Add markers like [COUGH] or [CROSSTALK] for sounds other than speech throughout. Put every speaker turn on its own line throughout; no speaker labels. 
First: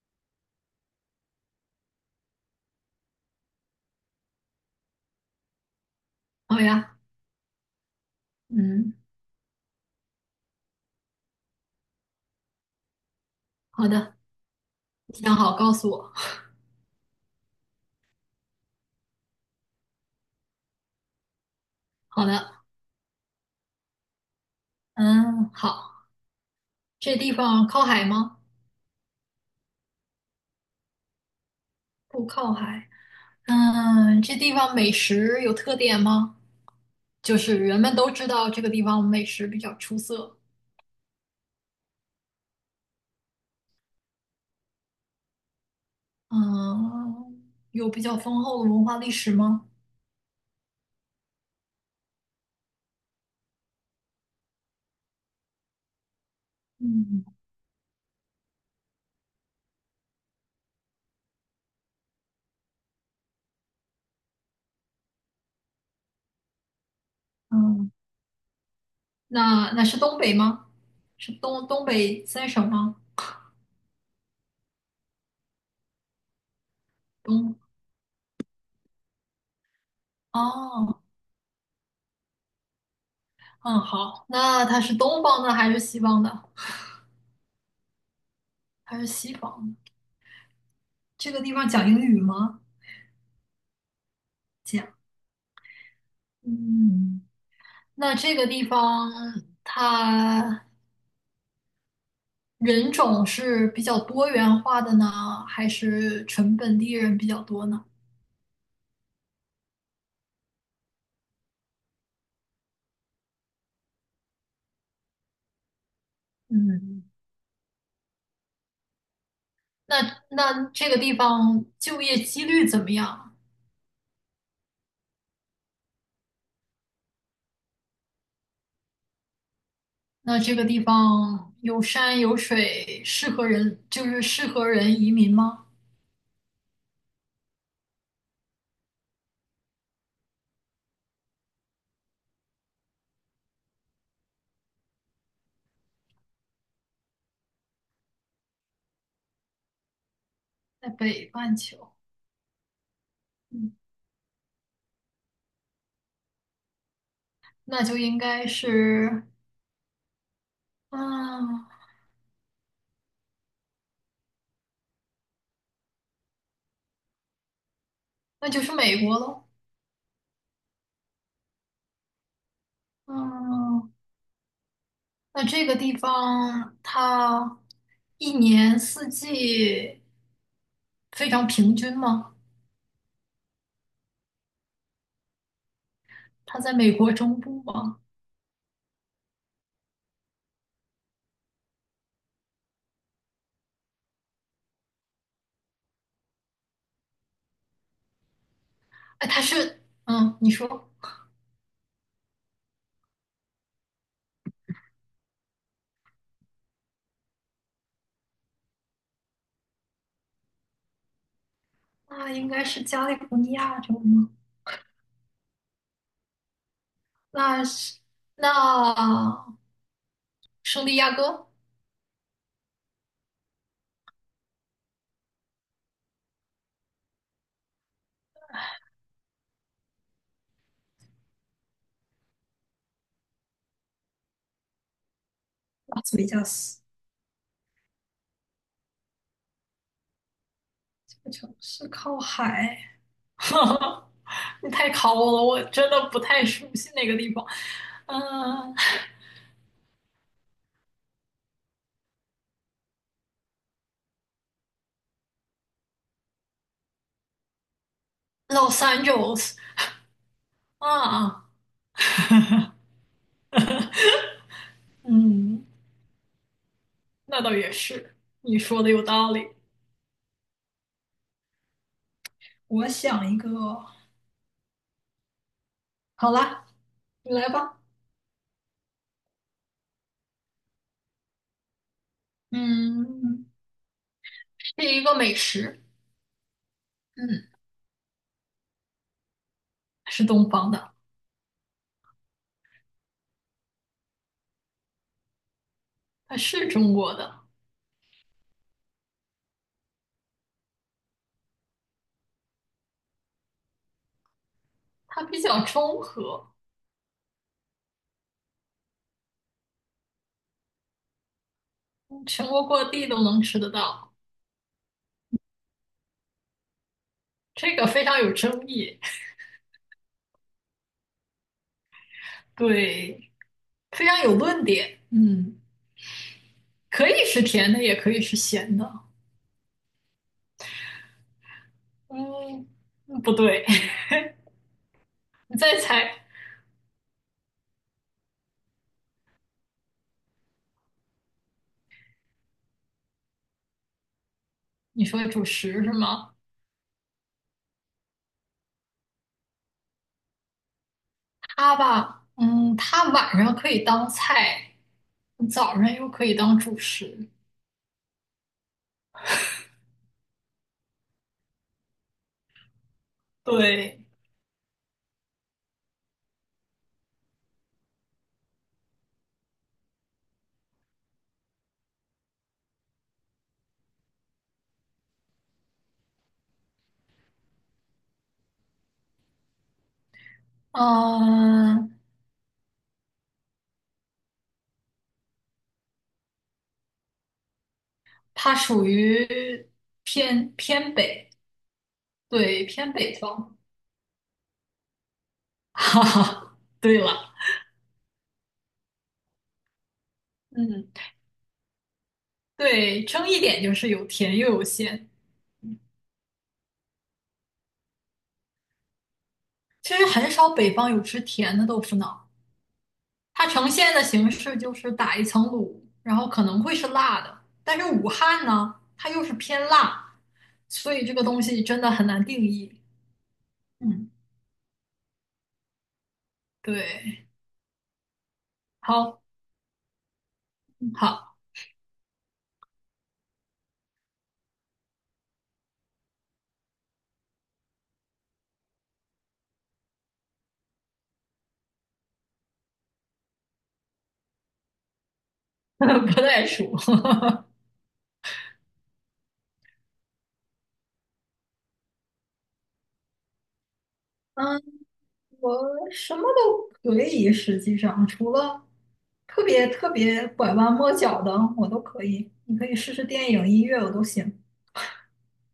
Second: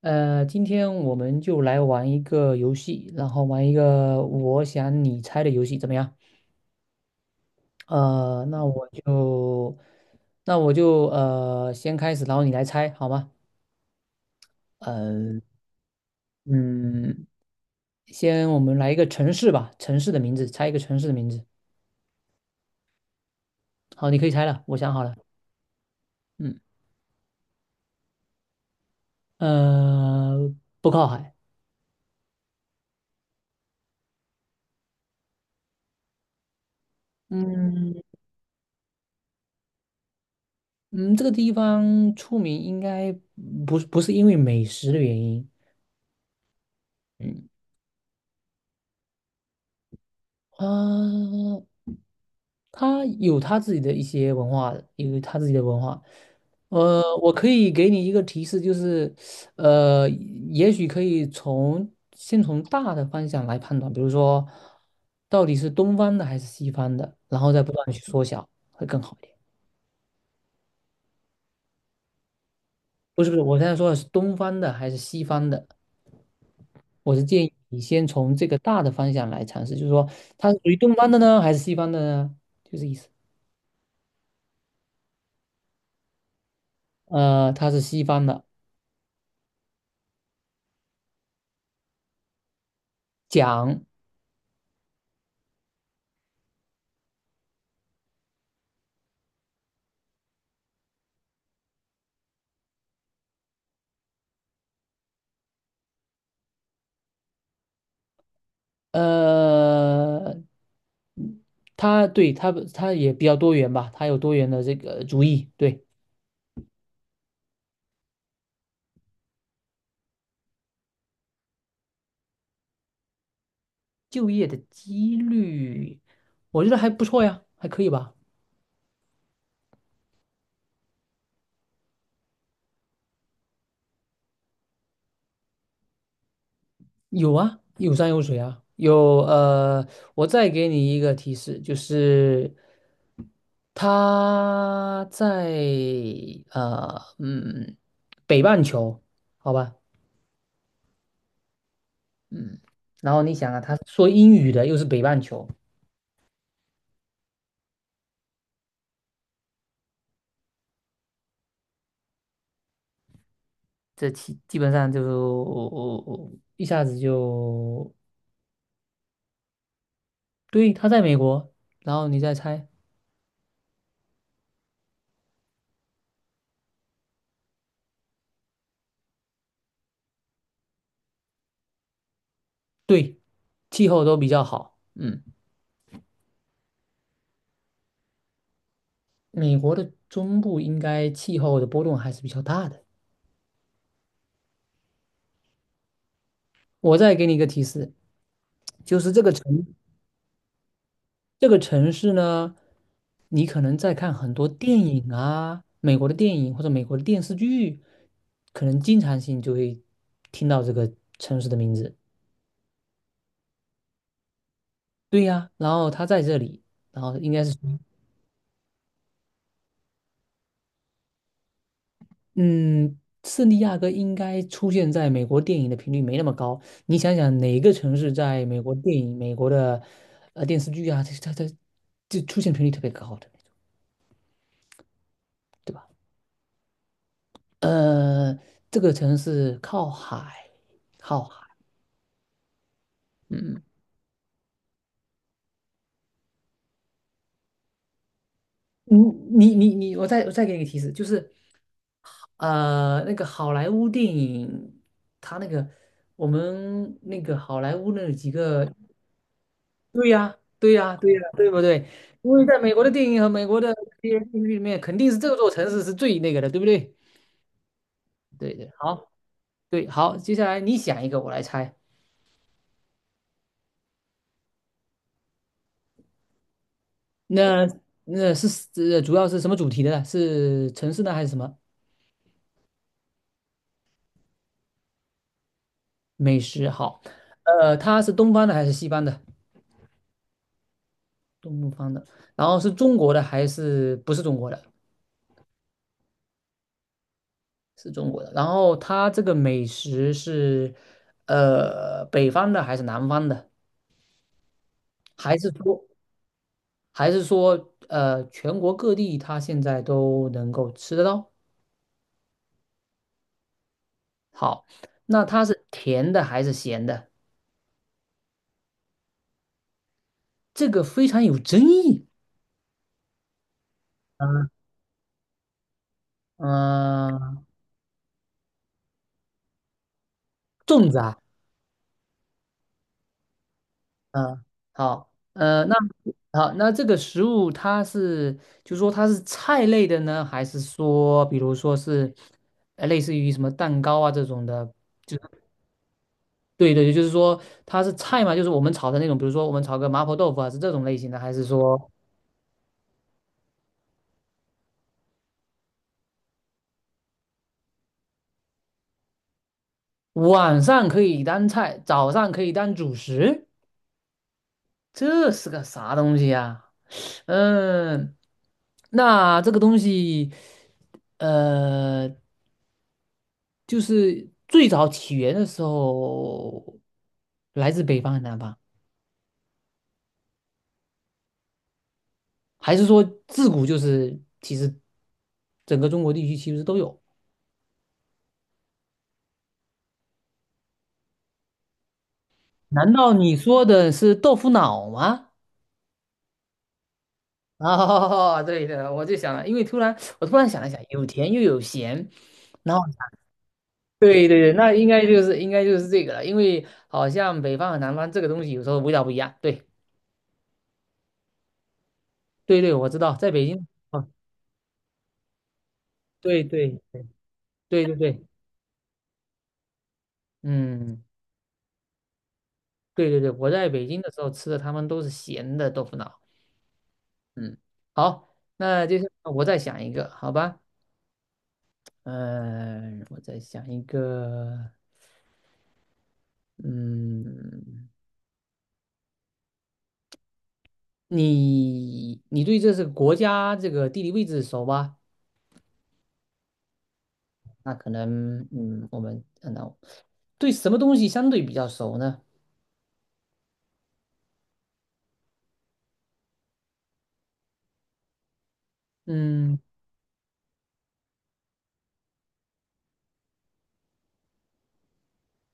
今天我们就来玩一个游戏，然后玩一个我想你猜的游戏，怎么样？
好呀。
呃，那我
嗯。
就，那我就先开始，然后你来猜，好吗？
好的，你想
呃，
好告诉我。
嗯。先我们来一个城市吧，城市的名字，猜一个城市的名字。
好的。
好，你可以猜了，我想好了。
嗯，好。
嗯。
这地方靠海吗？
呃，不靠海。
不靠海。嗯，这地方美食有特点吗？就是人
嗯
们都知道这个地方美食比较出色。
嗯。这个地方出名应该不是因为美食的原因。
嗯，
嗯。
有比较丰厚的文化历史吗？
啊，他有他自己的一些文化，有他自己的文化。
嗯
我可以给你一个提示，就是，呃，也许可以先从大的方向来判断，比如说，到底是东方的还是西方的，然后再不断
嗯，
的去缩小，会更好一点。
那是东北吗？是东北三省吗？
不是，我现在说的是东方的还是西方的，我是建议
东，
你先从这个大的方向来尝试，就是说，它是属于东
哦，
方的呢，还是西方的呢？就这意思。
嗯，好。那它是东方的还是西方的？
它是西方的。
还是西方的。这个地方讲英语吗？
讲。
这样，嗯，那这个地方它人种是比较多元化的呢，还是纯本地人比较多呢？
呃，它它也比较多元吧，它有多元的这个主意。对。
嗯，那那这个地方就业几率怎么样？
就业的几率，我觉得还不错呀，还可以吧。
那这个地方有山有水，适合人，就是适合人移民吗？
有啊，有山有水啊，有我再给你一个提示，就是他在呃嗯北半球，好吧。
在北半球，
嗯。然后你想啊，
嗯，
他说英语的又是北半球，
那就应该是，啊，
这基本上就我一下子就
那就是美国喽。
对，他在美国，然后你再猜。
嗯。那这个地方它一年四季非常平均吗？
对，气候都比较好。嗯。
它在美国中部吗？
美国的中部应该气候的波动还是比较大的。我再给你一个提示，就是
哎，它是，嗯，你说，
这个城市呢，你可能在看很多电影啊，美国的电影或者美国的电视剧，可能经常性就会听到这个城市的名字。
那应该是加利福尼亚州吗？
对呀，然后他在这里，然后应该是。
那是那圣地亚哥，
嗯。圣地亚哥应该出现在美国电影的频率没那么高。你想想，哪个城市在美国电影、美国的电视剧啊，它就出现频率特别高的，对吧？
拉斯维加斯
呃，这个城市靠海，
这
靠
个
海。
城市靠海，[LAUGHS]
嗯。
你太考我了，我真的不太熟悉那个地方。嗯
你你你你，我再给你个提示，就是那个好莱坞电影，它那个我们那个好莱坞那几
，Los
个
Angeles
对呀，对呀，对呀，
啊。
对不对？因为在美国的电影和美国的这些电视剧里面，肯定是这座
嗯。
城市是最那个的，对不对？
那倒也是，
对
你
对，
说的有
好，
道理。
对好，接下来你想一个，我来猜。
我想一个，好啦，你来
那
吧。
那是主要是什么主题的呢？是城市呢，还是什么
嗯，是一个美食。
美食？好，
嗯，
它是东方的还是西方的？
是东方的。
东方的，然后是中国的还是不是中国的？
它是中国的。
是中国的。然后它这个美食是北方的还是南方的？
它
还
比
是
较
说？
中和，
还是说全国各地它现在都能够吃得到？
全国各地都能吃得到。
好，那它是甜的还是咸的？
这个非常有争议。
这个非常有争议。
对，非常有
嗯
论点。嗯，可以
嗯。
是甜的，也可以是咸的。
粽子啊。
嗯，不对。
嗯。好，
[LAUGHS] 你再猜。
好，那这个食物它是，就说它是菜类的呢，还是说，比如说是，类似于什么蛋糕啊这种的？
你
就
说主
是
食是吗？
对对，就是说它是菜嘛，就是我们炒的那种，比如说我们炒个麻婆豆腐啊，是这种类型的，还是
它
说？
吧，嗯，它晚上可以当菜，早上又可以当主食。
晚上可以当菜，早上可以当主食，
对。
这是个啥东西呀？嗯。那这个东西，呃，就是最早起源的时候，来自北方还是南方，
嗯，
还是说自古就是其实整个中国地区其实都有？
它属于偏北，对，
难
偏
道
北
你
方。
说的是豆腐脑吗？
[LAUGHS] 哈哈，对了。
[LAUGHS] 哦，对的，我就想了，因为我突然想了想，
嗯，
有甜又有咸。然后。
对，争一点就是有
对
甜
对
又
对，
有
那应该
咸。
就是应该就是这个了，因为好像北方和南方这个东西有时候味道不一样。对
其实很少北方有吃甜的豆腐脑，
对对，我知道，在北
它
京
呈现的
啊，
形式就是打一层卤，然后
对
可能会
对
是辣的，但是
对对
武
对。
汉呢，它又是偏辣，所
嗯。
以这个东西真的很难定义。
对对对，我在北京的
嗯，
时候吃的他们都是咸的豆腐脑。
对。
嗯。好，那接下
好，
来我再想一个，好吧？
好，
嗯、我再想一个。嗯。你对这是国家这个地理位置熟吧？
[LAUGHS] 不太熟。
那可能，我们那对什么东西相对比较熟呢？
嗯，我什么都可以，实际上除了特
嗯
别特别拐弯抹角的，我都可以。你可以试试电影、音乐，我都行。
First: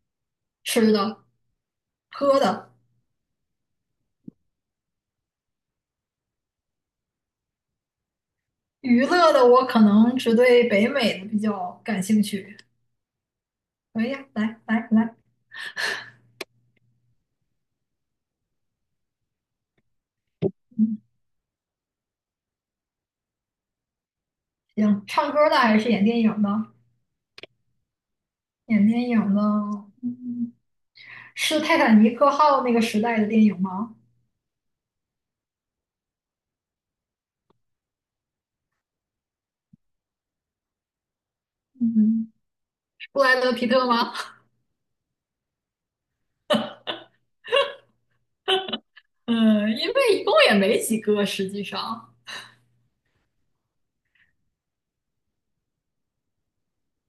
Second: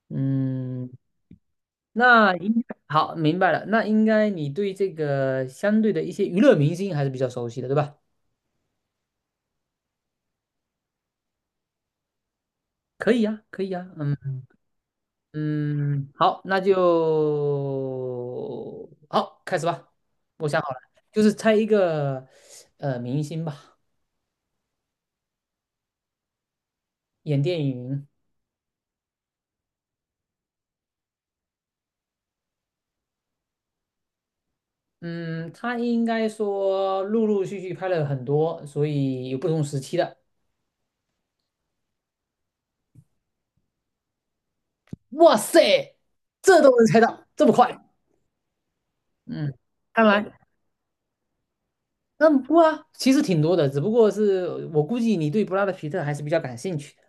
嗯。
吃的、
那
喝
应
的、
好，明白了。那应该你对这个相对的一些娱乐明星还是比较熟悉的，对吧？
娱乐的，我可能只对北美的比较感兴趣。
可以呀，可以呀。
可以
嗯
呀，来来来。
嗯。好，那就好，开始吧。我想好了，
嗯，
就是猜一个明星吧，
行，唱歌的还是演电影的？
演电影。
演电影的。嗯，是《泰坦尼克号》那个时代的电影吗？
嗯。他应该说陆陆续续拍了很多，所以有不同时期的。
嗯，布莱德皮特吗？
哇塞，这都能猜到，这么快？嗯，
嗯，因
看
为
来。
一共也没几个，实际上。
嗯。不啊，其实挺多的，只不过是我估计你对布拉德皮特还是比较感兴趣的。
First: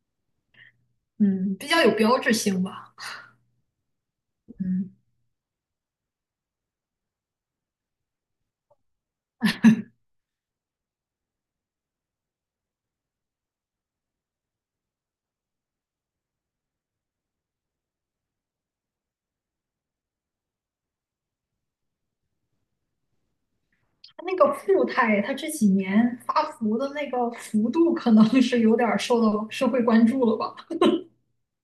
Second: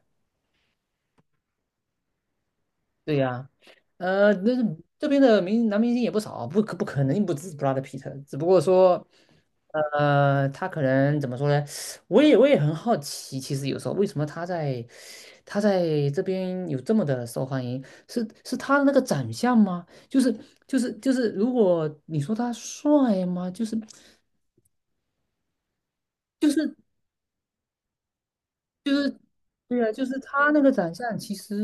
嗯，比较有标志性吧。
对呀、那
嗯，
这边的明男明星也不少，不可能不止布拉德皮特，只不过说，他可能怎么说呢？我也很好奇，其实有时候为什么他在这边有这么的受欢迎？是他的那个长相吗？就是，如果你说他帅吗？就是
他那个富态，他这几年发
就是。
福的那个幅度，可能是有点儿受到社
对
会
啊，就
关
是
注了
他
吧？
那个长相，其实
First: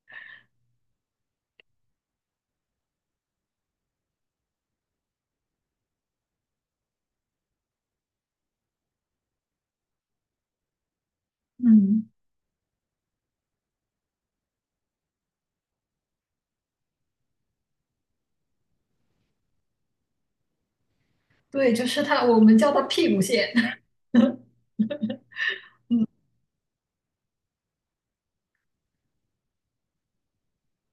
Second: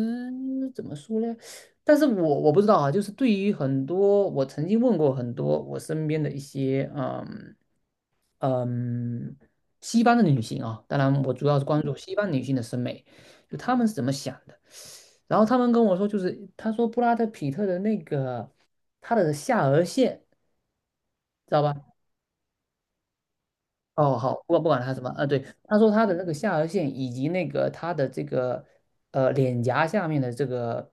怎么说呢？但是我不知道啊，就是对于很多我曾经问过很多我身边的一些嗯西方的女性啊，当然我主要是关注
嗯，
西方女性的审美，就她们是怎么想的。然后她们跟我说，就是她说布拉德皮特的那个他的下颌线，知道
对，
吧？
就是他，我们叫他屁股蟹。
哦，好，
[LAUGHS]
不管他什么，对，他说他的那个下颌线以及那个他的这个脸颊下面的这个，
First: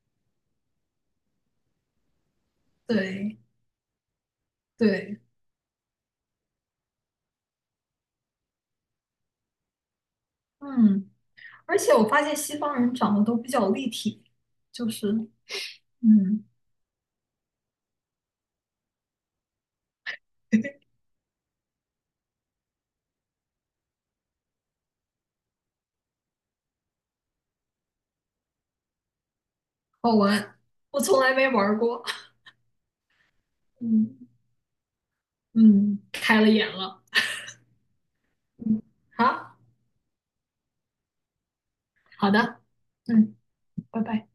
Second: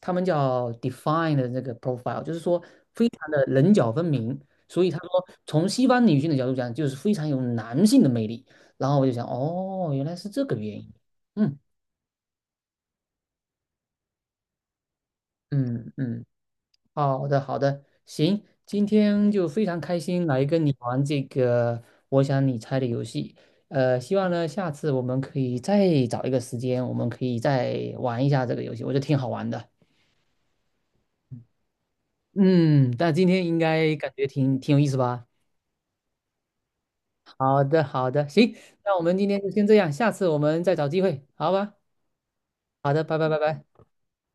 他们叫 d e f i n e 的这个 profile,就是说非常
对
的棱角分明，所以他说
对。
从西方女性的角度讲，就是非常有男性的魅力。然后我就想，哦，原来是这个原因。
嗯。
嗯
而且我发现西方人长得都比较立体，就是
嗯嗯。
嗯。
好的，好的，行，今天就非常开心来跟你
[LAUGHS]
玩这个我想你猜的游戏。希望呢下次我们可以再找一个时间，我们可以再玩一下这个游戏，我觉得挺好玩的。
好玩，我从来没玩儿过。
嗯。但今天应
[LAUGHS]，
该感觉
嗯
挺有意思吧？
嗯，开了眼了。
好的，好的，行，
嗯，
那我们今天就
好
先这样，下次我们再找机会，好吧？
好的。
好的，拜拜，
嗯，
拜拜。
拜拜。